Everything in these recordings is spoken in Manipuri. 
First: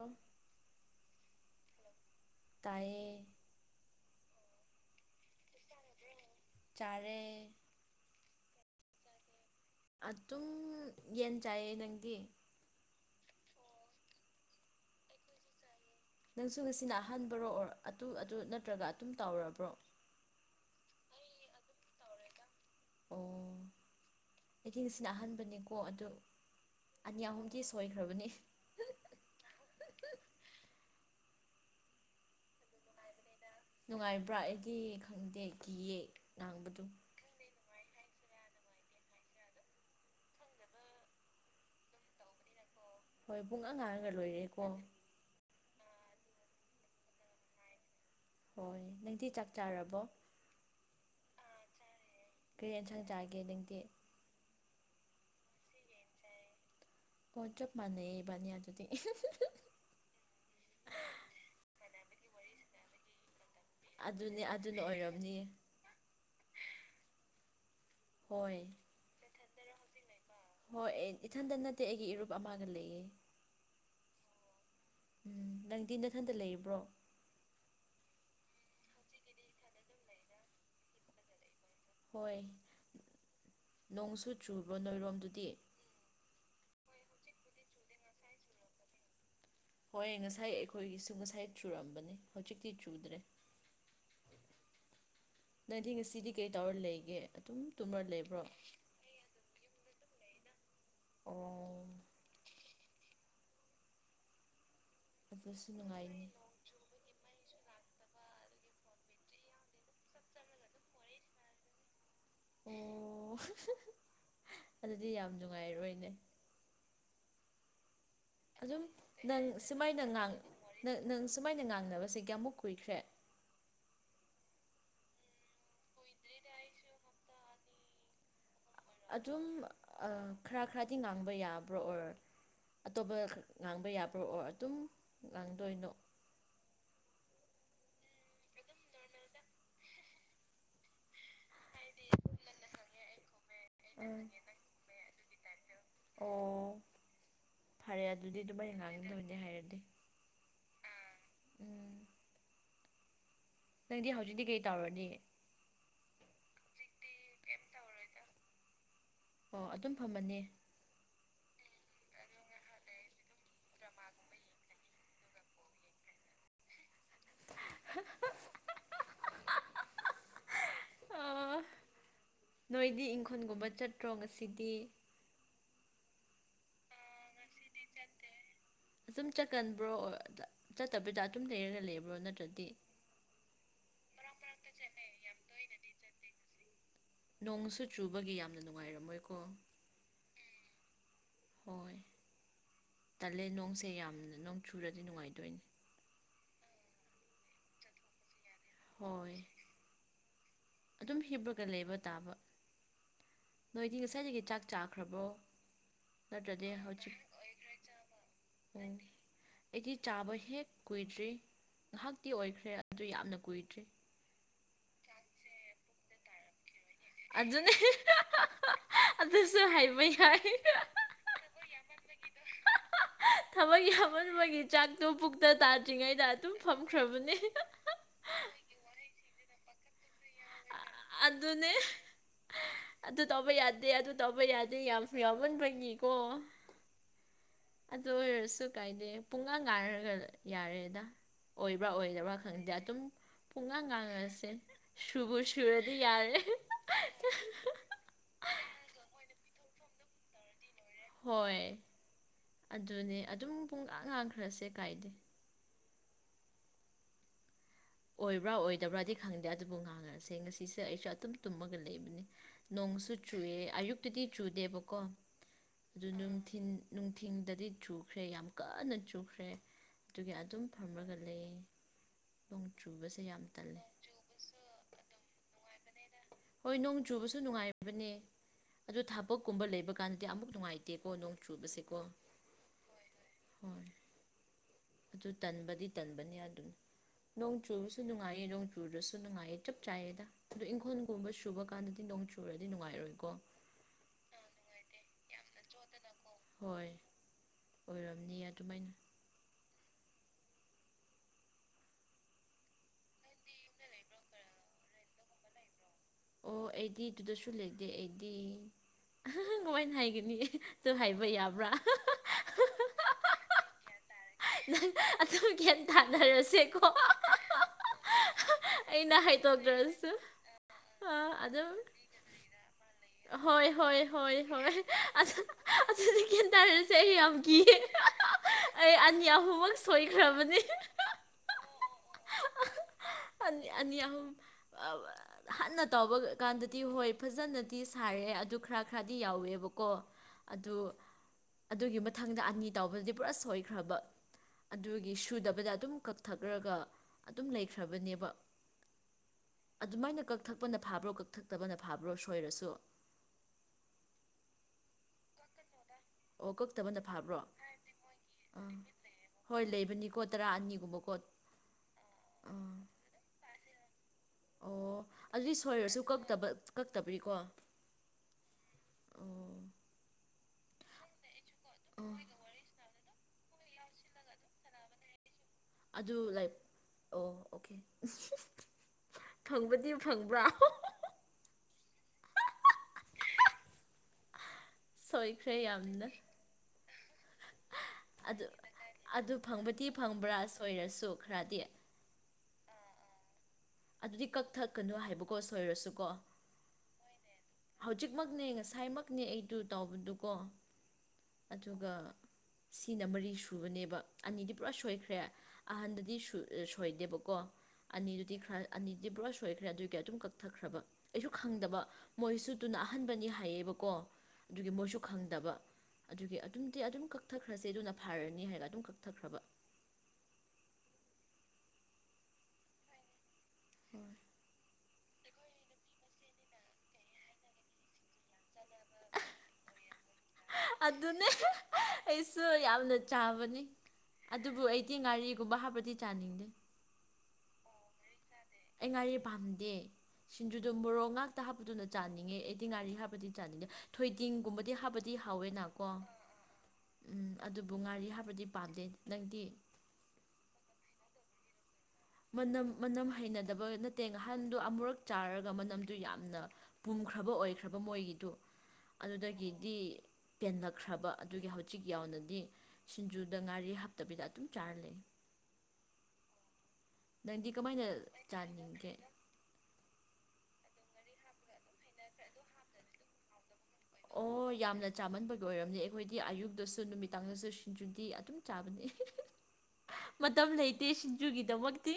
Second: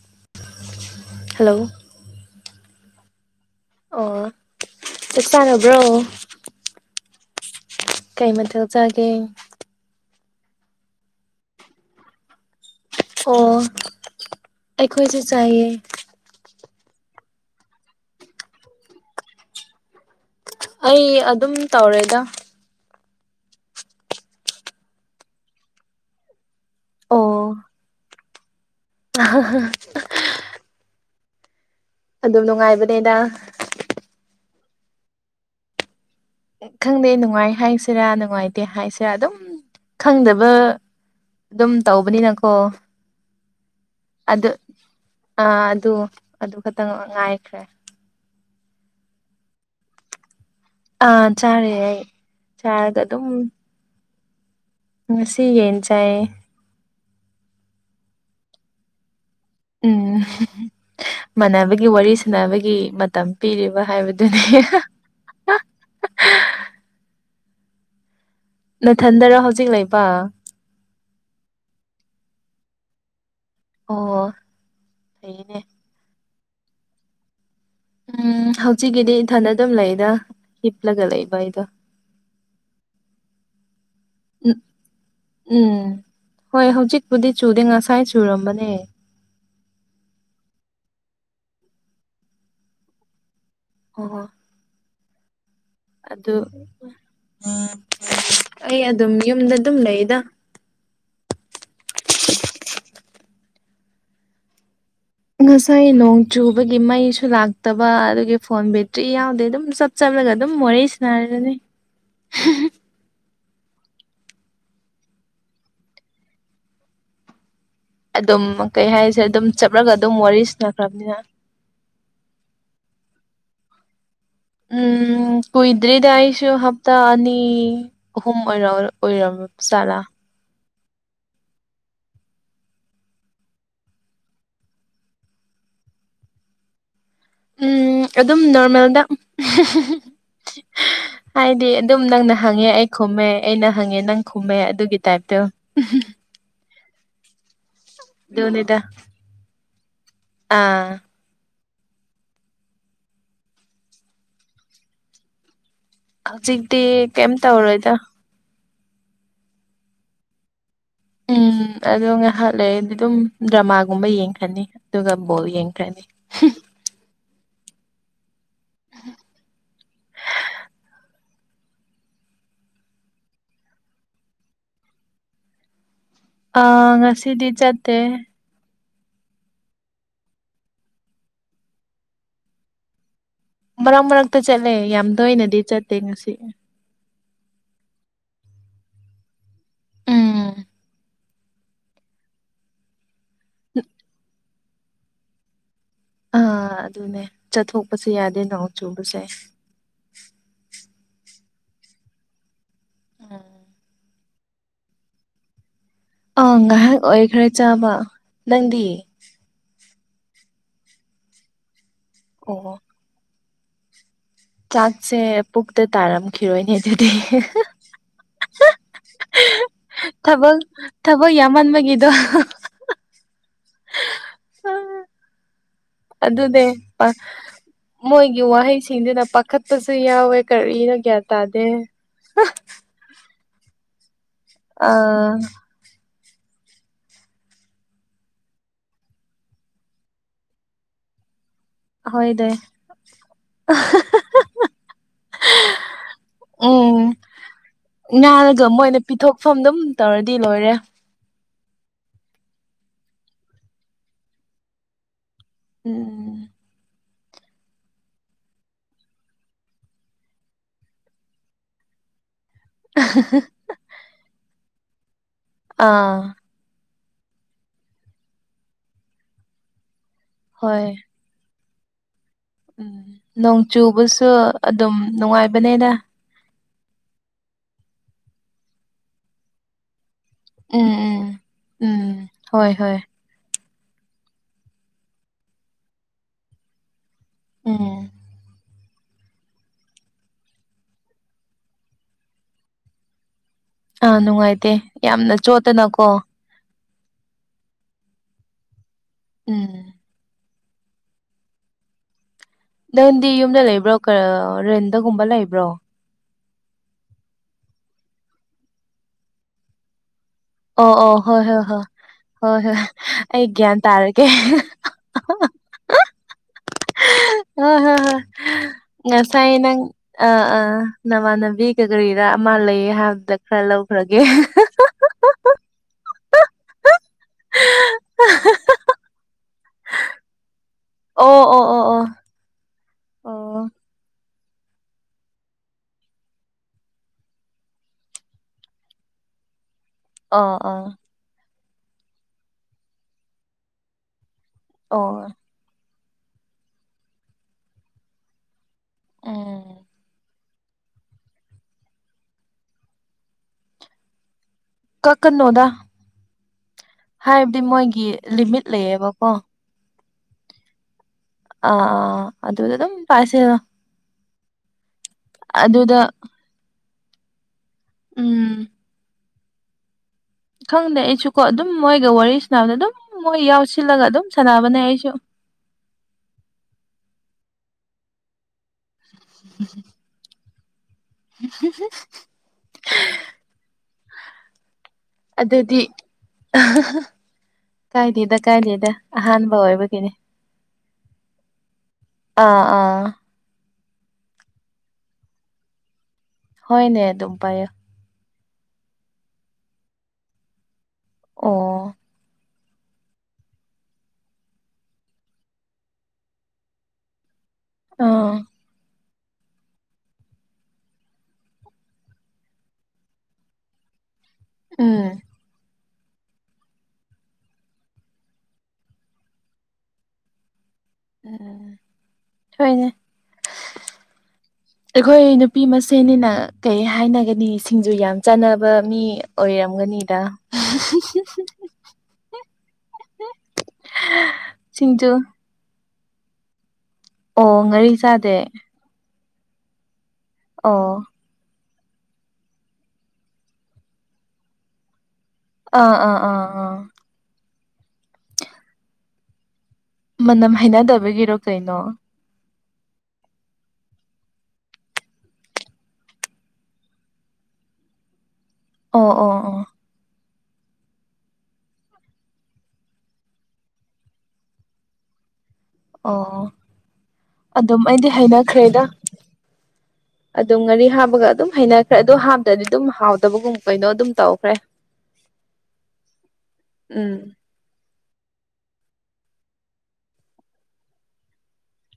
ꯑꯝ ꯍꯜꯂꯣ ꯇꯌꯦ ꯑꯣ ꯆꯞ ꯆꯥꯔꯕ꯭ꯔꯣ ꯆꯥꯔꯦ ꯀꯩꯃ ꯗꯧꯇꯒꯤ ꯑꯗꯨꯝ ꯌꯦꯟ ꯆꯥꯏꯌꯦ ꯅꯪꯗꯤ ꯑꯣ ꯑꯩꯈꯣꯏꯁꯨꯦ ꯆꯥꯏꯌꯦ ꯉꯁꯨ ꯉꯁꯤꯅ ꯑꯍꯟꯕꯔꯣ ꯑꯣꯔ ꯑꯗꯨ ꯑꯗꯨ ꯅꯠꯇ꯭ꯔꯒ ꯑꯗꯨꯝ ꯇꯧꯔꯕ꯭ꯔꯣ ꯑꯩ ꯑꯗꯨꯝ ꯇꯧꯔꯦꯗ ꯑꯣ ꯑꯩꯒꯤꯁꯤꯅ ꯑꯍꯥꯟꯕꯅꯦꯀꯣ ꯑꯗꯨ ꯑꯅꯤ ꯑꯍꯨꯝꯗꯤ ꯁꯣꯏꯈ꯭ꯔꯕꯅꯤ ꯑ ꯑꯗꯨꯝ ꯅꯨꯡꯉꯥꯏꯕꯅꯦꯗ ꯅꯨꯡꯉꯥꯏꯕ꯭ꯔꯥ ꯑꯩꯗꯤ ꯈꯪꯗꯦ ꯀꯤꯌꯦ ꯉꯥꯡꯕꯗꯨ ꯈꯪꯗꯦ ꯅꯨꯡꯉꯥꯏ ꯍꯥꯏꯁꯤꯔꯥ ꯅꯨꯡꯉꯥꯏꯇꯦ ꯍꯥꯏꯁꯤꯔꯥ ꯑꯗꯨꯝ ꯈꯪꯗꯕ ꯑꯗꯨꯝ ꯇꯧꯕꯅꯤꯅꯀꯣ ꯍꯣꯏ ꯄꯨꯡ ꯑꯉꯥꯡꯒ ꯑꯗꯨ ꯂꯣꯏꯔꯦꯀꯣ ꯑꯥ ꯑꯗꯨ ꯑꯗꯨ ꯈꯛꯇꯪ ꯉꯥꯏꯈ꯭ꯔꯦ ꯍꯣꯏ ꯅꯪꯗꯤ ꯆꯥꯛ ꯆꯥꯔꯕꯣ ꯑꯥ ꯆꯔꯦ ꯀꯔꯤ ꯌꯦꯟꯁꯥꯡ ꯆꯥꯒꯦ ꯅꯪꯗꯤ ꯁꯤ ꯌꯦꯟ ꯆꯌꯦ ꯄꯖꯞ ꯃꯥꯟꯅꯦꯕꯥꯅꯤꯌꯥ ꯑꯗꯨꯗꯤ ꯎꯝ ꯃꯥꯟꯅꯕꯒꯤ ꯋꯥꯔꯤ ꯁꯅꯕꯒꯤ ꯃꯇꯝ ꯄꯤꯔꯤꯕ ꯍꯥꯏꯕꯗꯨꯅꯤ ꯑꯗꯨꯅꯦ ꯑꯗꯨꯅ ꯑꯣꯏꯔꯝꯅꯤ ꯍꯣꯏ ꯅꯊꯟꯗꯔꯣ ꯍꯧꯖꯤꯛ ꯂꯩꯕ ꯍꯣꯏ ꯏꯊꯟꯇ ꯅꯠꯇꯦ ꯑꯩꯒꯤ ꯏꯔꯨꯞ ꯑꯃꯒ ꯂꯩꯌꯦ ꯑꯣ ꯍꯅꯦ ꯏꯊꯟꯗ ꯂꯩꯔꯤꯕ꯭ꯔꯣ ꯎꯝ ꯍꯧꯖꯤꯛꯀꯤꯗꯤ ꯏꯊꯟꯗ ꯑꯗꯨꯝ ꯂꯩꯗ ꯍꯤꯞꯂꯒ ꯂꯩꯕ ꯑꯩꯗꯣ ꯍꯣꯏ ꯅꯣꯡꯁꯨ ꯎꯝ ꯆꯨꯕ꯭ꯔꯣ ꯅꯣꯏꯔꯣꯝꯗꯨꯗꯤ ꯎꯝ ꯍꯣꯏ ꯍꯧꯖꯤꯛꯄꯨꯗꯤ ꯆꯨꯗꯦ ꯉꯁꯥꯏ ꯆꯨꯔꯝꯕꯅꯦ ꯍꯣꯏ ꯉꯁꯥꯏ ꯑꯩꯈꯣꯏꯒꯤꯁꯨ ꯉꯁꯥꯏ ꯆꯨꯔꯝꯕꯅꯦ ꯍꯧꯖꯤꯛꯇꯤ ꯆꯨꯗ꯭ꯔꯦ ꯑꯣ ꯍꯣ ꯅꯪꯗꯤ ꯉꯁꯤꯗꯤ ꯀꯩ ꯇꯧꯔ ꯂꯩꯒꯦ ꯑꯗꯨꯝ ꯇꯨꯝꯃ ꯂꯩꯕ꯭ꯔꯣ ꯑꯗꯨ ꯑꯗꯨꯝ ꯂꯩꯗ ꯎꯝ ꯑꯗꯨꯁꯨ ꯉꯁꯥꯏ ꯅꯣꯡ ꯅꯨꯡꯉꯥꯏꯅꯤ ꯆꯨꯕꯒꯤ ꯃꯩꯁꯨ ꯂꯥꯛꯇ ꯐꯠꯇꯕ ꯑꯗꯨꯒꯤ ꯐꯣꯟ ꯕꯦꯇ꯭ꯔꯤ ꯌꯥꯎꯗꯦ ꯑꯗꯨꯝ ꯆꯞ ꯆꯞꯂꯒ ꯑꯗꯨꯝ ꯃꯣꯔꯦ ꯁꯤꯟꯅꯔꯅꯤ ꯑꯣ ꯑꯗꯨꯗꯤ ꯌꯥꯝ ꯅꯨꯡꯉꯥꯏꯔꯣꯏꯅꯦ ꯑꯗꯨꯝ ꯀꯩ ꯍꯥꯏꯁꯦ ꯅꯪ ꯑꯗꯨꯝ ꯆꯠꯂꯒ ꯁꯨꯃꯥꯏꯅ ꯑꯗꯨꯝ ꯋꯥꯔꯤ ꯁꯅꯈ꯭ꯔꯕꯅꯤꯅ ꯃꯁꯤꯌꯥꯨꯛ ꯀꯨꯏꯈ꯭ꯔꯦ ꯎꯝ ꯀꯨꯏꯗꯔꯤꯗꯏꯁ ꯍꯥꯞꯇ ꯑꯅꯤ ꯍ ꯑꯣꯔ ꯑꯣꯏꯔꯝ ꯆꯂꯥ ꯗꯤ ꯉꯥꯡꯕ ꯌꯥꯕ꯭ꯔꯣ ꯑꯣꯏꯔ ꯑꯇꯣꯞꯄ ꯉꯥꯡꯕ ꯌꯥꯕ꯭ꯔꯣꯑꯣ ꯑꯗꯨꯝ ꯉꯥꯡꯗꯣꯏꯅꯣ ꯎꯝ ꯑꯗꯨꯝ ꯅꯣꯔꯃꯦꯜꯗ ꯍꯥꯏꯗꯤ ꯑꯗꯨꯝ ꯅꯪꯅ ꯍꯪꯉꯦ ꯑꯩ ꯈꯨꯝꯃꯦ ꯑꯩꯅ ꯍꯪꯉꯦ ꯅꯪ ꯈꯨꯝꯃꯦ ꯑꯗꯨꯒꯤ ꯇꯥꯏꯞꯇꯣ ꯑꯣ ꯐꯔꯦ ꯑꯗꯨꯗꯤ ꯑꯗꯨꯃꯅ ꯑꯗꯨꯅꯤꯗ ꯉꯥꯡꯅꯤꯡꯗꯕꯅꯤ ꯍꯥꯏꯔꯗꯤ ꯑꯥ ꯎꯝ ꯅꯪꯗꯤ ꯍꯧꯖꯤꯛꯇꯤ ꯀꯩ ꯇꯧꯔꯗꯤ ꯍꯧꯖꯤꯛꯗꯤ ꯀꯝ ꯇꯧꯔꯣꯏꯗ ꯑꯣ ꯑꯗꯨꯝ ꯐꯝꯃꯅꯤ ꯎꯝ ꯑꯣ ꯉꯥꯏꯍꯥꯛ ꯂꯩꯔꯗꯤ ꯑꯗꯨꯝ ꯗ꯭ꯔꯃꯥꯒꯨꯝꯕ ꯌꯦꯡꯈꯅꯤ ꯑꯗꯨꯒ ꯕꯣꯜ ꯌꯦꯡꯈ꯭ꯔꯅꯤ [unintelligible] [unintelligible] ꯎ ꯅꯣꯏꯗꯤ ꯏꯪꯈꯣꯜꯒꯨꯝꯕ ꯆꯠꯇ꯭ꯔꯣ ꯉꯁꯤꯗꯤ ꯑ ꯉꯁꯤꯗꯤ ꯆꯠꯇꯦ ꯑꯗꯨꯨꯝ ꯆꯠꯀꯟꯕ꯭ꯔꯣ ꯆꯠꯇꯕꯤꯗ ꯑꯗꯨꯝ ꯂꯩꯔꯒ ꯂꯩꯕ꯭ꯔꯣ ꯅꯠꯇ꯭ꯔꯗꯤ ꯃꯔꯛ ꯃꯔꯛꯇ ꯆꯠꯂꯦ ꯌꯥꯝ ꯇꯣꯏꯅꯗꯤ ꯆꯠꯇꯦ ꯉꯁꯤ ꯅꯣꯡꯁꯨ ꯆꯨꯕꯒꯤ ꯌꯥꯝꯅ ꯅꯨꯡꯉꯥꯏꯔꯝꯃꯣꯏꯀꯣ ꯎꯝ ꯍꯣꯏ ꯇꯜꯂꯦ ꯅꯣꯡꯁꯦ ꯌꯥꯝꯅ ꯅꯣꯡ ꯆꯨꯔꯗꯤ ꯅꯨꯡꯉꯥꯏꯗꯣꯏꯅꯦ ꯑꯥ ꯑꯗꯨꯅꯦ ꯆꯠꯊꯣꯛꯄꯁꯨ ꯌꯥꯗꯦ ꯅꯣꯡ ꯆꯨꯕꯁꯦ ꯍꯣꯏ ꯑꯗꯨꯝ ꯍꯤꯞꯄꯒ ꯂꯩꯕ ꯇꯥꯕ ꯎꯝ ꯅꯣꯏꯗꯤ ꯉꯁꯥꯏꯗꯒꯤ ꯆꯥꯛ ꯆꯥꯈ꯭ꯔꯕꯣ ꯑꯪ ꯅꯠꯇ꯭ꯔꯗꯤ ꯉꯥꯏꯍꯥꯛ ꯍꯧꯖꯤꯛ ꯑꯣꯏ ꯈꯔ ꯆꯥꯕ ꯑꯣ ꯅꯪꯗꯤ ꯑꯩꯗꯤ ꯆꯥꯕ ꯍꯦꯛ ꯀꯨꯏꯗ꯭ꯔꯤ ꯉꯥꯏꯍꯥꯛꯇꯤ ꯑꯣꯏꯈ꯭ꯔꯦ ꯑꯣ ꯑꯗꯨ ꯌꯥꯝꯅ ꯀꯨꯏꯗ꯭ꯔꯤ ꯆꯥꯛꯁꯦ ꯄꯨꯛꯇ ꯇꯥꯔꯝꯈꯤꯔꯣꯏꯅꯦ ꯑꯗꯨꯗꯤ ꯑꯖꯅꯦ ꯊꯕꯛ ꯊꯕꯛ ꯌꯥꯝꯃꯟꯕꯒꯤꯗꯣ ꯊꯕꯛ ꯍꯥꯃꯟꯕꯒꯤ ꯆꯥꯛꯇꯣ ꯄꯨꯛꯇ ꯇꯥꯗ ꯑꯗꯨꯅꯦ ꯃꯣꯏꯒꯤ ꯋꯥꯍꯩꯁꯤꯡꯗꯨꯅ ꯄꯥꯈꯠꯄꯁꯨ ꯌꯥꯎꯋꯦ ꯀꯔꯤꯔꯒꯦ ꯇꯥꯗꯦ ꯇꯕꯥꯩ ꯌꯥꯗꯩ ꯑ ꯑꯗꯨꯨ ꯇꯕꯥꯩ ꯌꯥꯗ ꯌꯥ ꯌꯥꯝ ꯑꯥ ꯌꯥꯎꯃꯅꯤ ꯕꯅꯤ [unintelligible] ꯑꯗꯨ ꯑꯣꯏꯔꯁꯨ ꯀꯥꯏꯗꯦ ꯄꯨꯡꯒ ꯉꯥꯏꯅꯔꯒ ꯌꯥꯔꯦꯗ ꯑꯣꯏꯕ꯭ꯔꯥ ꯑꯣꯏꯗꯕ꯭ꯔꯥ ꯍꯣꯏꯅꯦ ꯈꯪꯗꯦ ꯑꯗꯨꯝ ꯄꯨꯡꯒꯥꯡ ꯉꯥꯡꯉꯁꯦ ꯁꯨꯕ ꯁꯨꯔꯗꯤ ꯌꯥꯔꯦ ꯎꯝ ꯐꯣꯝ ꯑꯗꯨꯝ ꯇꯧꯔꯗꯤ ꯂꯣꯏꯔꯦ ꯍꯣꯏ ꯑꯗꯨꯅꯦ ꯑꯗꯨꯝ ꯄꯨꯡꯀ ꯉꯥꯡꯈ꯭ꯔꯁꯦ ꯀꯥꯏꯗꯦ ꯎꯝ ꯑꯣꯏꯕ꯭ꯔꯥ ꯑꯣꯏꯗꯕ꯭ꯔꯥꯗꯤ ꯈꯪꯗꯦ ꯑꯗꯨꯕꯨ ꯉꯥꯡꯅꯔꯁꯦ ꯉꯁꯤꯁꯦ ꯑꯩꯁꯨ ꯑꯗꯨꯝ ꯇꯨꯝꯃꯒ ꯂꯩꯕꯅꯤ ꯅꯣꯡꯁꯨ ꯆꯨꯑꯦ ꯑꯌꯨꯛꯇꯗꯤ ꯆꯨꯗꯦꯕꯀꯣ ꯑꯗꯨ ꯑꯥ ꯅꯨꯡꯊꯤꯟ ꯅꯨꯡꯊꯤꯟꯗꯗꯤ ꯆꯨꯈ꯭ꯔꯦ ꯌꯥꯝ ꯀꯟꯅ ꯆꯨꯈ꯭ꯔꯦ ꯑꯗꯨꯒꯤ ꯑꯗꯨꯝ ꯍꯣꯏ ꯐꯝꯔꯒ ꯂꯩꯌꯦ ꯅꯣꯡ ꯎꯝ ꯆꯨꯕꯁꯦ ꯌꯥꯝ ꯅꯣꯡ ꯇꯜꯂꯦ ꯆꯨꯕꯁꯨ ꯑꯗꯨꯝ ꯅꯨꯡꯉꯥꯏꯕꯅꯦꯅ ꯍꯣꯏ ꯅꯣꯡ ꯆꯨꯕꯁꯨ ꯅꯨꯡꯉꯥꯏꯕꯅꯦ ꯑꯗꯨ ꯊꯥꯕꯛꯀꯨꯝꯕ ꯂꯩꯕ ꯀꯥꯟꯗꯗꯤ ꯑꯃꯨꯛ ꯎꯝ ꯅꯨꯡꯉꯥꯏꯇꯦꯀꯣ ꯎꯝ ꯅꯣꯡ ꯆꯨꯕꯁꯦꯀꯣ ꯎꯝ ꯍꯣꯏ ꯍꯣꯏ ꯍꯣꯏ ꯑꯗꯨ ꯇꯟꯕꯗꯤ ꯇꯟꯕꯅꯤ ꯑꯗꯨꯅꯤ ꯅꯣꯡ ꯆꯨꯕꯁꯨ ꯎꯝ ꯅꯨꯡꯉꯥꯏꯌꯦ ꯅꯣꯡ ꯆꯨꯔꯁꯨ ꯅꯨꯡꯉꯥꯏꯌꯦ ꯆꯞ ꯆꯥꯏꯑꯌꯦꯗ ꯑꯗꯨꯗꯣ ꯏꯪꯈꯣꯜꯒꯨꯝꯕ ꯁꯨꯕ ꯀꯥꯟꯗꯗꯤ ꯅꯣꯡ ꯆꯨꯔꯗꯤ ꯅꯨꯡꯉꯥꯏꯔꯣꯏꯀꯣ ꯑꯥ ꯅꯨꯡꯉꯥꯏꯇꯦ ꯌꯥꯝꯅ ꯆꯣꯠꯇꯅꯀꯣ ꯍꯣꯏ ꯑꯣꯏꯔꯝꯅꯤ ꯑꯗꯨꯃꯥꯏꯅ ꯎꯝ ꯅꯦꯟꯗꯤ ꯌꯨꯝꯗ ꯂꯩꯕ꯭ꯔꯣ ꯔꯦꯟꯗꯒꯨꯝꯕ ꯂꯩꯕ꯭ꯔꯣ ꯑꯣ ꯑꯩꯗꯤ ꯑꯗꯨꯗꯁꯨ ꯂꯩꯇꯦ ꯑꯩꯗꯤꯥꯏꯅ ꯍꯥꯏꯒꯅꯤ ꯑꯣ ꯑꯗꯨ ꯑꯣ ꯍꯥꯏꯕ ꯍꯣꯏ ꯍꯣꯏ ꯌꯥꯕ꯭ꯔꯥ ꯍꯣꯏ ꯍꯣꯏ ꯍꯣꯏ ꯑꯩ ꯒ꯭ꯌꯥꯟ ꯇꯥꯔꯒꯦ ꯅꯪ ꯑꯗꯨꯝ ꯈꯤꯟ ꯊꯥꯅꯔꯁꯦꯀꯣ [inaudible] [inaudible] ꯉꯁꯥꯏ ꯅꯪ ꯑ ꯑꯥ ꯑꯥ ꯅꯃꯥꯟꯅꯕꯤ ꯑꯗꯨꯝ ꯀ ꯀꯔꯤꯔꯥ ꯑꯃ ꯂꯩ ꯍꯥꯏꯕꯗ ꯈꯔ ꯂꯧ ꯍꯣꯏ ꯍꯣꯏ ꯍꯣꯏ ꯑ ꯦꯟ ꯇꯥꯔꯁꯦ ꯑꯩ ꯌꯥꯝ ꯀꯤꯌꯦ ꯑꯩ ꯍꯨꯝꯃꯛ ꯁꯣꯏꯈ꯭ꯔꯕꯅꯤ ꯑꯣ ꯑꯣ ꯑꯣ [inaudible] ꯑꯅꯤ ꯑꯍꯨꯝ ꯍꯟꯅ ꯇꯧꯕ ꯀꯥꯟꯗꯗꯤ ꯍꯣꯏ ꯐꯖꯅꯗꯤ ꯁꯥꯏ ꯔꯦ ꯑꯗꯨ ꯈꯔ ꯈꯔꯗꯤ ꯌꯥꯎꯋꯦꯕꯀ ꯀꯣ ꯑꯣ ꯑꯗꯨ ꯑꯣ ꯑꯣ ꯑꯗꯨꯒꯤ ꯃꯊꯪꯗ ꯑꯅꯤ ꯇꯥꯎꯕꯗꯨꯗꯤ ꯄꯨꯔꯥ ꯁꯣꯏꯈ꯭ꯔꯕ ꯑꯣ ꯑꯗꯨꯒꯤ ꯁꯨꯗꯕꯗ ꯑꯗꯨꯝ ꯀꯛꯊꯛꯈ꯭ꯔꯒ ꯑꯗꯨꯝ ꯂꯩꯈ꯭ꯔꯕꯅꯦꯕ ꯎꯝ ꯑꯗꯨꯃꯥꯏꯅ ꯀꯛꯊꯛꯄꯅ ꯐꯥꯕ꯭ꯔꯣ ꯀꯛꯊꯛꯇꯕꯅ ꯐꯥꯕ꯭ꯔꯣ ꯁꯣꯏꯔꯁꯨ [inaudible] ꯀꯛꯀꯅꯣꯗ ꯑꯣ ꯀꯛꯇꯕꯅ ꯐꯕ꯭ꯔꯣ ꯍꯥꯏꯕꯗꯤ ꯃꯣꯏꯒꯤ ꯂꯤꯃꯤꯠ ꯂꯩꯌꯦꯕꯀꯣ ꯀꯣ ꯇ꯭ꯔꯥꯅꯤꯨꯝꯕꯀꯣ ꯑ ꯑꯥ ꯑꯗꯨ ꯑꯗꯨꯝ ꯄꯥꯏꯁ ꯑꯣ ꯑꯗꯨꯗꯤ ꯁꯣꯏꯔꯁꯨ ꯀꯛꯇꯕꯔꯤꯀꯣ ꯎꯝ ꯎ ꯈꯪꯗꯦ ꯑꯩꯁꯨ ꯀꯣ ꯑꯗꯨꯝ ꯃꯣꯏꯒ ꯋꯥꯔꯤ ꯁꯅꯕꯗ ꯑꯗꯨꯝ ꯃꯣꯏ ꯌꯥꯎꯁꯤꯜꯂꯒ ꯑꯗꯨꯝ ꯁꯥꯟꯅꯕꯅꯦ ꯑꯩꯁꯨ ꯑꯗꯨ ꯂꯥꯏ ꯑꯣ ꯑꯣꯦ ꯐꯛꯄꯗꯤ ꯐꯪꯛꯕ꯭ꯔꯥ [inaudible] ꯁꯣꯏꯈ꯭ꯔꯦ ꯑꯗꯨꯗꯤ ꯌꯥꯝꯅ ꯀꯥꯏꯗꯦꯗ ꯑꯗꯨ ꯀꯥꯏꯗꯦꯗ ꯑꯍꯥꯟꯕ ꯑꯣꯏꯕꯒꯤꯅꯤ ꯆꯣꯈ꯭ꯔꯗꯤꯦ ꯑꯥ ꯑꯥ ꯑꯗꯨꯗꯤ ꯀꯛ ꯊꯛꯀꯅꯨ ꯍꯥꯏꯕꯀꯣ ꯁꯣꯏꯔꯁꯨ ꯀꯣ ꯍꯣꯏꯅꯦ ꯑꯗꯨꯝ ꯄꯥꯏꯦ ꯛꯅꯦ ꯉꯁꯥꯏꯃꯛꯅꯦ ꯑꯩꯗꯨ ꯇꯥꯎꯕꯗꯨꯀꯣ ꯑꯣ ꯑꯗꯨꯒ ꯁꯤꯅ ꯃꯔꯤ ꯁꯨꯕꯅꯦꯕ ꯑꯅꯤꯗꯤ ꯄꯨꯔꯥ ꯁꯣꯏꯈ꯭ꯔꯦ ꯑꯍꯟꯗꯗꯤ ꯁꯣꯏꯗꯦꯕꯀꯣ ꯑꯥ ꯑꯅꯤꯗꯨꯗꯤ ꯈꯔ ꯑꯅꯤꯗꯨꯗꯤ ꯕꯣꯔꯥ ꯁꯣꯏꯈ꯭ꯔꯦ ꯑꯗꯨꯏ ꯀ ꯑꯗꯨꯝ ꯀꯛꯊꯈ꯭ꯔꯕ ꯑꯩꯁꯨ ꯈꯪꯗꯕ ꯃꯣꯏꯁꯨ ꯇꯨꯅ ꯑꯍꯟꯕꯅꯤ ꯍꯥꯏꯌꯦꯕꯀꯣ ꯑꯗꯨꯒꯤ ꯃꯣꯏꯁꯨ ꯎꯝ ꯈꯪꯗꯕ ꯑꯗꯨꯒꯤ ꯑꯗꯨꯝꯗꯤ ꯑꯗꯨꯝ ꯀꯛꯊꯈ꯭ꯔꯁꯦ ꯑꯗꯨꯅ ꯐꯔꯅꯤ ꯍꯥꯏꯔꯒ ꯑꯗꯨꯝ ꯀꯛꯊꯈ꯭ꯔꯕ ꯎ ꯍꯣꯏꯅꯦ ꯑꯣꯝ ꯑꯩꯈꯣꯏ ꯅꯨꯄꯤ ꯃꯁꯦꯟꯅꯤꯅ ꯀꯩ ꯍꯥꯏꯅꯒꯅꯤ ꯁꯤꯡꯖꯨ ꯌꯥꯝ ꯆꯥꯟꯅꯕ ꯃꯤ ꯑꯣꯏꯔꯕ ꯃꯒꯅꯤꯗ ꯑꯗꯨꯅꯦ ꯑꯩꯁꯨ ꯌꯥꯝꯅ ꯆꯥꯕꯅꯤ ꯑꯗꯨꯕꯨ ꯑꯩꯗꯤ ꯁꯤꯡꯖꯨ ꯉꯥꯔꯤꯒꯨꯝꯕ ꯍꯥꯞꯄꯗꯤ ꯆꯥꯅꯤꯡꯗꯦ ꯑꯣ ꯉꯥꯔꯤ ꯆꯥꯗꯦ ꯑꯩ ꯉꯥꯔꯤꯦ ꯄꯥꯝꯗꯦ ꯁꯤꯡꯖꯨꯗꯣ ꯑꯣ ꯃꯣꯔꯣꯛ ꯉꯥꯛꯇ ꯍꯥꯞꯄꯗꯨ ꯅꯠꯇ ꯆꯥꯅꯤꯡꯉꯦ ꯑꯦꯗꯤ ꯉꯥꯔꯤ ꯍꯥꯏꯕꯗꯤ ꯆꯥꯅꯤꯡꯉꯦ ꯊꯣꯏꯗꯤꯡꯒꯨꯝꯕꯗꯤ ꯍꯥꯏꯕꯗꯤ ꯗꯤ ꯍꯥꯎꯋꯦꯅꯀꯣ ꯑꯥ ꯑꯥ ꯑꯥ ꯑꯥ ꯎꯝ ꯑꯗꯨꯕꯨ ꯉꯥꯔꯤ ꯍꯥꯏꯕꯗꯤ ꯄꯥꯝꯗꯦ ꯅꯪꯗꯤ ꯃꯅꯝ ꯍꯥꯏꯅꯗꯕꯒꯤꯔꯣ ꯀꯩꯅꯣ ꯃꯅꯝ ꯃꯅꯝ ꯍꯩꯅꯗꯕ ꯅꯠꯇꯦ ꯉꯍꯥꯟꯗꯨꯣ ꯑꯃꯨꯔꯛ ꯆꯥꯔꯒ ꯃꯅꯝꯗꯨ ꯌꯥꯝꯅ ꯄꯨꯝꯈ꯭ꯔꯕ ꯑꯣꯏꯈ꯭ꯔꯕ ꯃꯣꯏꯒꯤꯗꯣ ꯑꯣ ꯑꯣ ꯑꯣ ꯑꯗꯨꯗꯒꯤꯗꯤ ꯄꯦꯟꯂꯛꯈ꯭ꯔꯕ ꯑꯗꯨꯒꯤ ꯍꯧꯖꯤꯛ ꯌꯥꯎꯅꯗꯤ ꯁꯤꯡꯖꯨꯗ ꯉꯥꯔꯤ ꯍꯥꯞꯇꯕꯤꯗ ꯑꯗꯨꯝ ꯆꯥꯔ ꯂꯩ ꯑꯣ ꯅꯪꯗꯤ ꯑꯗꯨꯝ ꯀꯃꯥꯏꯅ ꯆꯥꯅꯤꯒꯦ ꯑ ꯉꯥꯔꯤ ꯍꯥꯞꯄꯒ ꯑꯗꯨꯝ ꯍꯩꯅꯈ꯭ꯔꯦ ꯑꯗꯣ ꯍꯥꯞꯗꯗꯤ ꯑꯗꯨꯝ ꯍꯥꯎꯗꯕꯒꯨꯝ ꯀꯩꯅꯣ ꯑꯗꯨꯝ ꯇꯧ꯭ꯔ ꯍꯣꯏ ꯌꯥꯝꯅ ꯆꯥꯃꯟꯕꯒꯤ ꯑꯣꯏꯔꯝꯅꯤ ꯑꯩꯈꯣꯏꯗꯤ ꯑꯌꯨꯛꯇꯁꯨ ꯎꯝ ꯅꯨꯃꯤꯗꯥꯡꯗꯁꯨ ꯁꯤꯡꯖꯨꯗꯤ ꯑꯗꯨꯝ ꯆꯥꯕꯅꯤ ꯃꯇꯝ ꯂꯩꯇꯦ ꯁꯤꯡꯖꯨꯒꯤ ꯗꯃꯛꯗꯤ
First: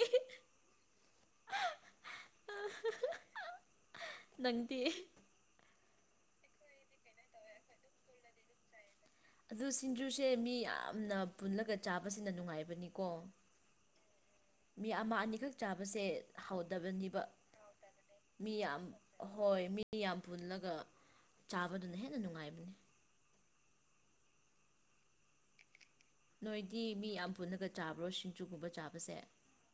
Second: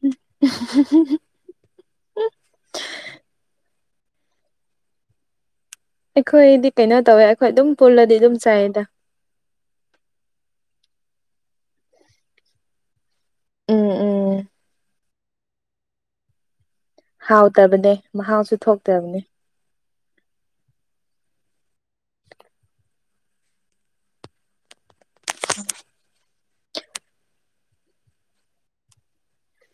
ꯅꯪꯗꯤ ꯑꯩꯈꯣꯏꯗꯤ ꯀꯩꯅꯣ ꯇꯧꯋꯦ ꯑꯩꯈꯣꯏ ꯑꯗꯨꯝ ꯄꯨꯜꯂꯗꯤ ꯑꯗꯨꯝ ꯆꯥꯏꯗ ꯑꯗꯨ ꯁꯤꯡꯖꯨꯁꯦ ꯃꯤ ꯌꯥꯝꯅ ꯄꯨꯜꯂꯒ ꯆꯥꯕꯁꯤꯅ ꯅꯨꯡꯉꯥꯏꯕꯅꯤꯀꯣ ꯎꯝ ꯎꯝ ꯃꯤ ꯑꯃ ꯑꯅꯤꯈꯛ ꯆꯥꯕꯁꯦ ꯍ ꯍꯥꯎꯇꯕꯅꯦ ꯃꯍꯥꯎꯁꯨ ꯌꯥꯝ ꯊꯣꯛꯇꯕꯅꯦ ꯍꯣꯏ ꯃꯤ ꯌꯥꯝ ꯄꯨꯜꯂꯒ ꯆꯥꯕꯗꯨꯅ ꯍꯦꯟꯅ ꯅꯨꯡꯉꯥꯏꯕꯅꯤ ꯅꯣꯏꯗꯤ ꯃꯤ ꯌꯥꯝ ꯄꯨꯟꯅꯒ ꯆꯥꯕ꯭ꯔꯣ ꯁꯤꯡꯖꯨꯒꯨꯝꯕ ꯆꯥꯕꯁꯦ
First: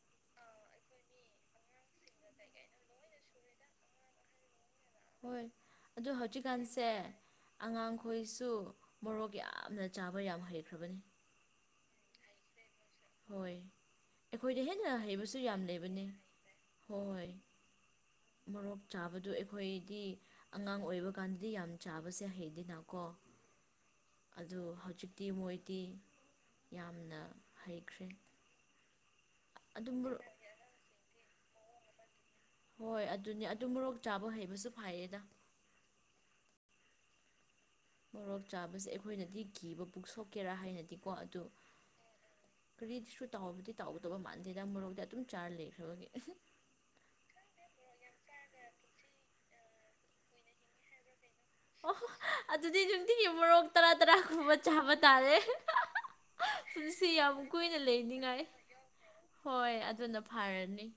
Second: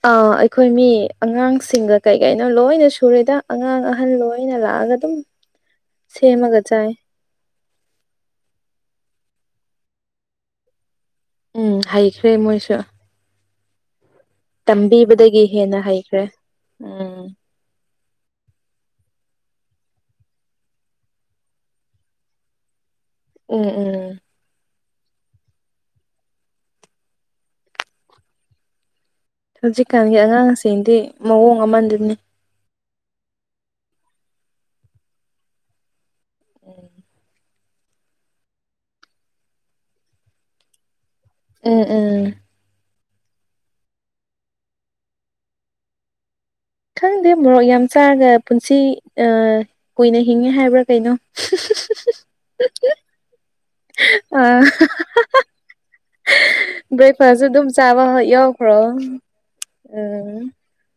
ꯑꯥ ꯑꯩꯈꯣꯏ ꯃꯤ ꯑꯉꯥꯡꯁꯤꯡꯒ ꯀꯩ ꯀꯩꯅꯣ ꯂꯣꯏꯅ ꯁꯨꯔꯦꯗ ꯑꯉꯥꯡ ꯑꯍꯟ ꯂꯣꯏꯅ ꯂꯥꯛꯑꯒ ꯑꯗꯨꯝ ꯍꯣꯏ ꯑꯗꯨ ꯁꯦꯝꯃꯒ ꯍꯧꯖꯤꯛꯀꯥꯟꯁꯦ ꯆꯥꯏ ꯑꯉꯥꯡꯈꯣꯏꯁꯨ ꯃꯣꯔꯣꯛ ꯌꯥꯝꯅ ꯆꯥꯕ ꯌꯥꯝ ꯍꯩꯈ꯭ꯔꯕꯅꯤ ꯎꯝ ꯍꯩꯈ꯭ꯔꯦ ꯃꯣꯏꯁꯨ ꯍꯣꯏ ꯑꯩꯈꯣꯏꯗ ꯍꯦꯟꯅ ꯍꯩꯕꯁꯨ ꯇꯝꯕꯤꯕꯗꯒꯤ ꯌꯥꯝ ꯍꯦꯟꯅ ꯂꯩꯕꯅꯦ ꯍꯩꯈ꯭ꯔꯦ ꯍꯣꯏ ꯎꯝ ꯍꯣꯏ ꯃꯣꯔꯣꯛ ꯆꯥꯕꯗꯨ ꯑꯩꯈꯣꯏꯗꯤ ꯑꯉꯥꯡ ꯑꯣꯏꯕ ꯀꯥꯟꯗꯗꯤ ꯌꯥꯝ ꯆꯥꯕꯁꯦ ꯍꯩꯗꯤ ꯅꯥ ꯎꯝ ꯎꯝ ꯍꯧꯖꯤꯛꯇꯤ ꯃꯣꯏꯗꯤ ꯌꯥꯝꯅ ꯍꯩꯈ꯭ꯔꯦ ꯑꯗꯨ ꯍꯧꯖꯤꯛꯀꯥꯟꯒꯤ ꯃꯣꯔꯣꯛ ꯑꯉꯥꯡꯁꯤꯡꯗꯤ ꯃꯑꯣꯡ ꯑꯃꯗꯨꯅꯤ ꯍꯣꯏ ꯑꯗꯨꯅꯦ ꯑꯗꯨ ꯃꯣꯔꯣꯛ ꯆꯥꯕ ꯍꯩꯕꯁꯨ ꯐꯔꯦꯗ ꯎꯝ ꯃꯣꯔꯣꯛ ꯆꯥꯕꯁꯦ ꯑꯩꯈꯣꯏꯅꯗꯤ ꯀꯤꯕ ꯄꯨꯛꯁꯣꯛꯀꯦꯔꯥ ꯍꯥꯏꯅꯗꯤ ꯀꯣ ꯑꯗꯨ ꯎꯝ ꯎꯝ ꯇꯥꯎꯕꯗꯤ ꯇꯥꯎꯗꯧꯕ ꯃꯥꯟꯗꯦꯗ ꯃꯨꯔꯣꯛꯗꯤ ꯑꯗꯨꯝ ꯆꯥꯔ ꯂꯩꯈ꯭ꯔꯕꯒꯤ ꯈꯪꯗꯦ ꯃꯣꯔꯣꯛ ꯌꯥꯝ ꯆꯥꯔꯒ ꯄꯨꯟꯁꯤ ꯀꯨꯏꯅ ꯍꯤꯡꯉꯦ ꯍꯥꯏꯕ꯭ꯔꯥ ꯀꯩꯅꯣ ꯑꯣꯣ ꯑꯗꯨꯗꯤ ꯅꯨꯡꯇꯤꯒꯤ ꯃꯣꯔꯣꯛ ꯇꯔꯥ ꯇꯔꯥꯒꯨꯝꯕ ꯑꯥ ꯆꯥꯕ ꯇꯥꯔꯦ ꯄꯨꯟꯁꯤ ꯌꯥꯝ ꯕ꯭ꯔꯦꯛꯐꯥꯁꯁꯨ ꯑꯗꯨꯝ ꯀꯨꯏꯅ ꯆꯥꯕ ꯂꯩꯅꯤꯡꯉꯥꯏ ꯌꯥꯎꯈ꯭ꯔꯣ ꯍꯣꯏ ꯑꯗꯨꯅ ꯎꯝ ꯐꯔꯅꯤ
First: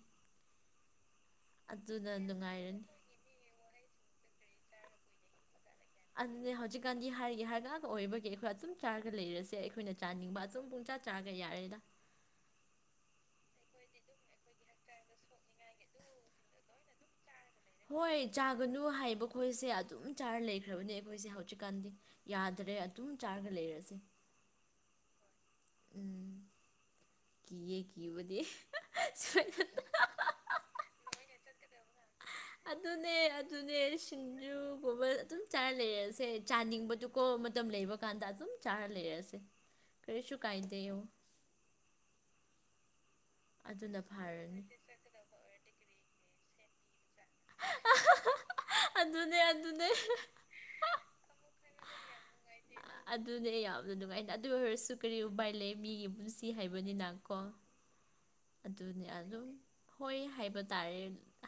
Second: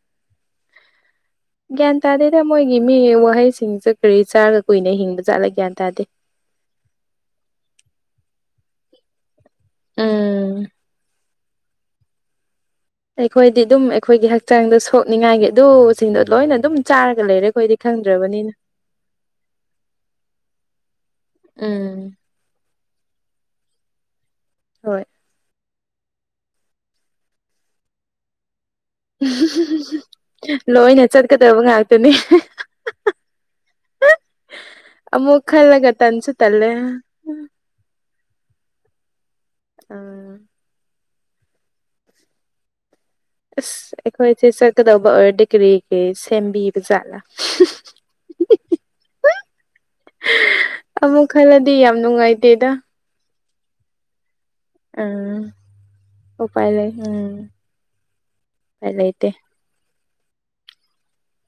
ꯒ꯭ꯌꯥꯟ ꯑꯗꯨꯅ ꯇꯥꯗꯦꯗ ꯃꯣꯏꯒꯤ ꯅꯨꯡꯉꯥꯏꯔꯅꯤ ꯃꯤ ꯋꯥꯍꯩꯁꯤꯡꯁꯦ ꯀꯔꯤ ꯆꯥꯔꯒ ꯀꯨꯏꯅ ꯍꯤꯡꯕꯖꯥꯠꯂꯦ ꯒ꯭ꯌꯥꯟ ꯇꯥꯗꯦ ꯑꯗꯨꯅꯦ ꯍꯧꯖꯤꯛꯀꯥꯟꯗꯤ ꯍꯥꯏꯔꯤꯒꯦ ꯍꯥꯏꯔꯒꯒ ꯑꯣꯏꯕꯒꯤ ꯑꯩꯈꯣꯏ ꯑꯗꯨꯝ ꯆꯥꯔꯒ ꯂꯩꯔꯁꯤꯦ ꯁꯦ ꯑꯩꯈꯣꯏꯅ ꯆꯥꯅꯤꯡꯕ ꯑꯁꯨꯝ ꯎꯝ ꯄꯨꯡ ꯆꯥ ꯆꯥꯒ ꯌꯥꯔꯦꯗ ꯑꯩꯈꯣꯏꯗꯤ ꯑꯗꯨꯝ ꯑꯩꯈꯣꯏꯒꯤ ꯍꯛꯆꯥꯡꯗ ꯁꯣꯛꯅꯤꯡꯉꯥꯏꯒꯤ ꯑꯗꯨꯁꯤꯡꯗꯣ ꯂꯣꯏꯅ ꯑꯗꯨꯝ ꯆꯥꯔꯒ ꯂꯩꯔꯦ ꯑꯩꯈꯣꯏꯗꯤ ꯍꯣꯏ ꯈꯪꯗ꯭ꯔꯕꯅꯤꯅ ꯆꯥꯒꯅꯨ ꯍꯥꯏꯕ ꯈꯣꯏꯁꯦ ꯑꯗꯨꯝ ꯆꯥꯔ ꯂꯩꯈ꯭ꯔꯕꯅꯦ ꯑꯩꯈꯣꯏꯁꯦ ꯍꯧꯖꯤꯛꯀꯥꯟꯗꯤ ꯎꯝ ꯌꯥꯗ꯭ꯔꯦ ꯑꯗꯨꯝ ꯆꯥꯔꯒ ꯂꯩꯔꯁꯤ ꯍꯣꯏ ꯎꯝ ꯀꯤꯌꯦ ꯀꯤꯋꯗꯤ ꯂꯣꯏꯅ ꯆꯠꯀꯗꯕ ꯉꯥꯛꯇꯅꯤ ꯑꯗꯨꯅꯦ ꯑꯗꯨꯅꯦ ꯁꯤꯡꯖꯨꯒꯨꯝꯕ ꯑꯗꯨꯝ ꯑꯃꯨꯛ ꯆꯥꯔ ꯈꯜꯂꯒ ꯂꯩꯔꯦꯁꯦ ꯇꯟꯁꯨ ꯇꯜꯂꯦ ꯆꯥꯅꯤꯡꯕꯗꯨꯀꯣ ꯃꯇꯝ ꯂꯩ ꯕꯀꯥꯟꯗ ꯑꯗꯨ ꯆꯥꯔ ꯂꯩꯔꯁꯦ ꯎꯝ ꯀꯔꯤꯁꯨ ꯀꯥꯏꯗꯦ ꯑꯁ ꯑꯗꯨꯅ ꯑꯩꯈꯣꯏꯁꯦ ꯐꯔꯅꯤ ꯆꯠꯀꯗꯧꯕ ꯑꯣꯏꯔꯗꯤ ꯀꯔꯤ ꯀꯔꯤ ꯁꯦꯝꯕꯤꯕ ꯖꯥꯠꯂꯥ ꯑꯗꯨꯅꯦ ꯑꯗꯨꯅꯦ [unintelligible] ꯑꯃꯨꯛ ꯈꯜꯂꯗꯤ ꯌꯥꯝ ꯅꯨꯡꯉꯥꯏꯇꯦꯗ ꯑꯗꯨꯗꯤ ꯑꯩ ꯌꯥꯕꯗꯣ ꯑꯗꯨꯉꯥꯏꯅ ꯑꯗꯨ ꯑꯣꯏꯔꯁꯨ ꯀꯔꯤ ꯎꯝ ꯎꯄꯥꯏ ꯂꯩ ꯃꯤꯒꯤ ꯄꯨꯟꯁꯤ ꯎꯄꯥꯏ ꯂꯩ ꯍꯥꯏꯕꯅꯤꯅ ꯎꯝ ꯀꯣ ꯎꯄꯥꯏ ꯑꯗꯨꯅꯦ ꯂꯩꯇꯦ ꯑꯗꯨꯝ ꯍꯣꯏ ꯍꯥꯏꯕ ꯇꯥꯔꯦ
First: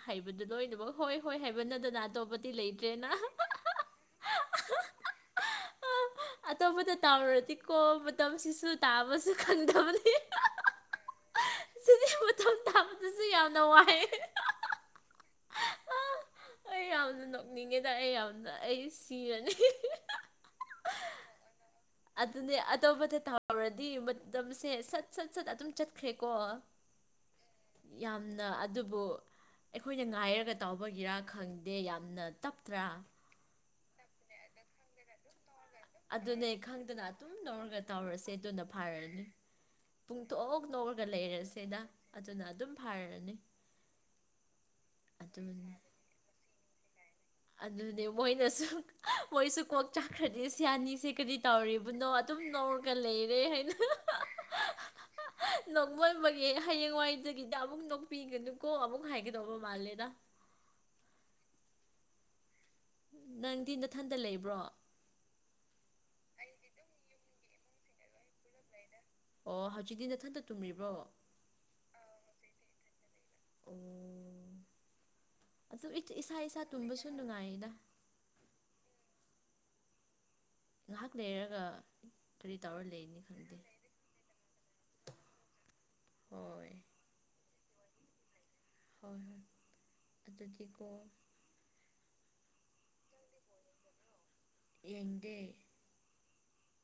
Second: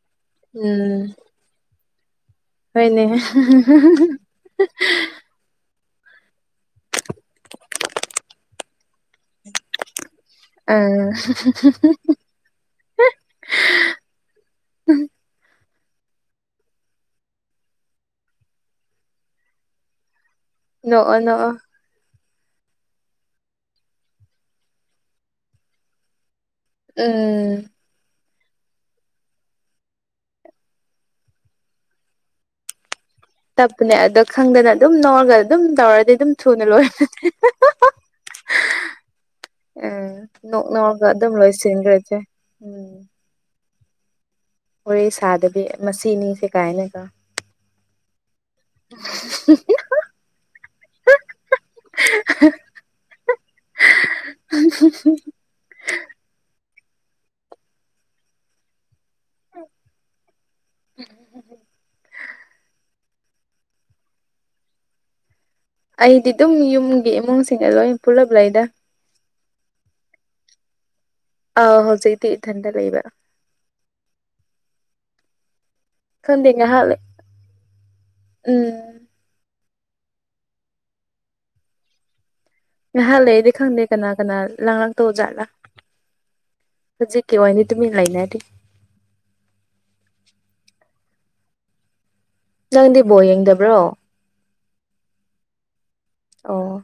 ꯍꯩꯕꯗꯨ ꯂꯣꯏꯅꯃꯛ ꯎꯝ ꯍꯣꯏ ꯍꯣꯏ ꯍꯥꯏꯕ ꯅꯗꯅ ꯑꯇꯣꯞꯄꯗꯤ ꯍꯣꯏꯅꯦ ꯂꯩꯇ꯭ꯔꯦꯅ [inaudible] ꯑꯇꯣꯞꯄꯗ ꯇꯥꯎꯔꯗꯤꯀꯣ ꯃꯇꯝꯁꯤꯁꯨ ꯇꯥꯕꯁꯨ ꯈꯟꯗꯕꯅꯤ ꯑ ꯃꯇꯝ ꯇꯥꯕꯗꯁꯨ ꯌꯥꯝꯅ ꯋꯥꯏ [unintelligible] ꯎꯝ ꯑꯩ ꯌꯥꯝꯅ ꯅꯣꯛꯅꯤꯡꯉꯦꯗ ꯑꯩ ꯌꯥꯝꯅ ꯑꯩ ꯁꯤꯔꯅꯤ ꯅꯣ ꯅꯣ ꯑꯗꯨꯅꯦ ꯑꯇꯣꯞꯄꯗ ꯇꯥꯎꯔꯗꯤ ꯃꯇꯝꯁꯦ ꯁꯠ ꯁꯠ ꯁꯠ ꯑꯗꯨꯝ ꯆꯠꯈ꯭ꯔꯦꯀꯣ ꯎꯝ ꯅ ꯑꯗꯨꯕꯨ ꯑꯩꯈꯣꯏꯅ ꯉꯥꯏꯔꯒ ꯇꯥꯎꯕꯒꯤꯔꯥ ꯈꯪꯗꯦ ꯌꯥꯝꯅ ꯇꯞꯇ꯭ꯔꯥ ꯇꯞꯄꯅꯦ ꯑꯗꯣ ꯈꯪꯗꯅ ꯑꯗꯨꯝ ꯅꯧꯔꯒ ꯑꯗꯨꯅꯦ ꯈꯪꯗꯅ ꯑꯗꯨꯝ ꯂꯧꯔꯒ ꯇꯧꯔꯁꯦ ꯑꯗꯨꯅ ꯐꯔꯅꯤ ꯎꯝ ꯅꯣꯛ ꯄꯨꯡꯊꯣꯛꯑ ꯅꯧꯔꯒ ꯅꯣꯛꯔꯒ ꯑꯗꯨꯝ ꯂꯩꯔꯁꯦꯗ ꯂꯣꯏꯁꯤꯟꯈ꯭ꯔꯁꯦ ꯑꯗꯨꯅ ꯑꯗꯨꯝ ꯐꯔꯅꯤ ꯍꯣꯔꯦ ꯁꯥꯗꯕꯤ ꯑꯗꯨꯅꯤ ꯃꯁꯤꯅꯤꯁꯦ ꯀꯥꯏꯅꯀ ꯑꯗꯨꯅꯦ ꯃꯣꯏꯅꯁꯨ ꯃꯣꯏꯁꯨ ꯀꯣꯛ ꯆꯥꯛꯈ꯭ꯔꯗꯤ ꯁꯤꯌꯥꯅꯤꯁꯦ ꯀꯔꯤ ꯇꯧꯔꯤꯕꯅꯣ ꯑꯗꯨꯝ ꯅꯧꯔꯒ ꯂꯩꯔꯦ ꯍꯥꯏꯅ ꯅꯣꯡꯃꯣꯟꯕꯒꯤ ꯍꯌꯦꯡꯋꯥꯏꯗꯒꯤꯗ ꯑꯃꯨꯛ ꯅꯣꯛꯄꯤꯒꯅꯨꯀꯣ ꯑꯃꯨꯛ ꯍꯥꯏꯒꯗꯧꯕ ꯃꯥꯜꯂꯦꯗ [inaudible] ꯅꯪꯗꯤ ꯅꯊꯟꯗ ꯂꯩꯕ꯭ꯔꯣ ꯑꯩꯗꯤ ꯑꯗꯨꯝ ꯌꯨꯝꯒꯤ ꯏꯃꯨꯡꯁꯤꯡꯗ ꯂꯣꯏ ꯄꯨꯜꯂꯞ ꯂꯩꯗ ꯑꯣ ꯍꯧꯖꯤꯛꯇꯤ ꯅꯊꯟꯇ ꯇꯨꯝꯔꯤꯕ꯭ꯔꯣ ꯑꯥ ꯍꯧꯖꯤꯛꯇꯤ ꯏꯊꯟꯇ ꯂꯩꯕ꯭ꯔ ꯑꯣ ꯑꯗꯨ ꯏꯁꯥ ꯏꯁꯥ ꯇꯨꯝꯕꯁꯨ ꯅꯨꯡꯉꯥꯏꯌꯦꯗ ꯎꯝ ꯉꯥꯏꯍꯥꯛ ꯂꯩꯔꯒ ꯀꯔꯤ ꯇꯧꯔ ꯂꯩꯅꯤ ꯉꯥꯏꯍꯥꯛ ꯂꯩꯔꯗꯤ ꯈꯪꯗꯦ ꯀꯅꯥ ꯀꯅꯥ ꯂꯥꯡꯂꯥꯡꯛꯇꯧ ꯖꯥꯠꯂꯥ ꯍꯣꯏ ꯍꯧꯖꯤꯛ ꯀ ꯋꯥꯅꯤ ꯇꯨꯃꯤ ꯂꯩꯅꯗꯤ ꯍꯣꯏ ꯍꯣꯏ ꯑꯗꯨ ꯆꯀꯣ ꯅꯪꯗꯤꯕꯣ ꯌꯦꯡꯗꯕ꯭ꯔꯣ ꯑꯦꯟꯗ ꯑꯣ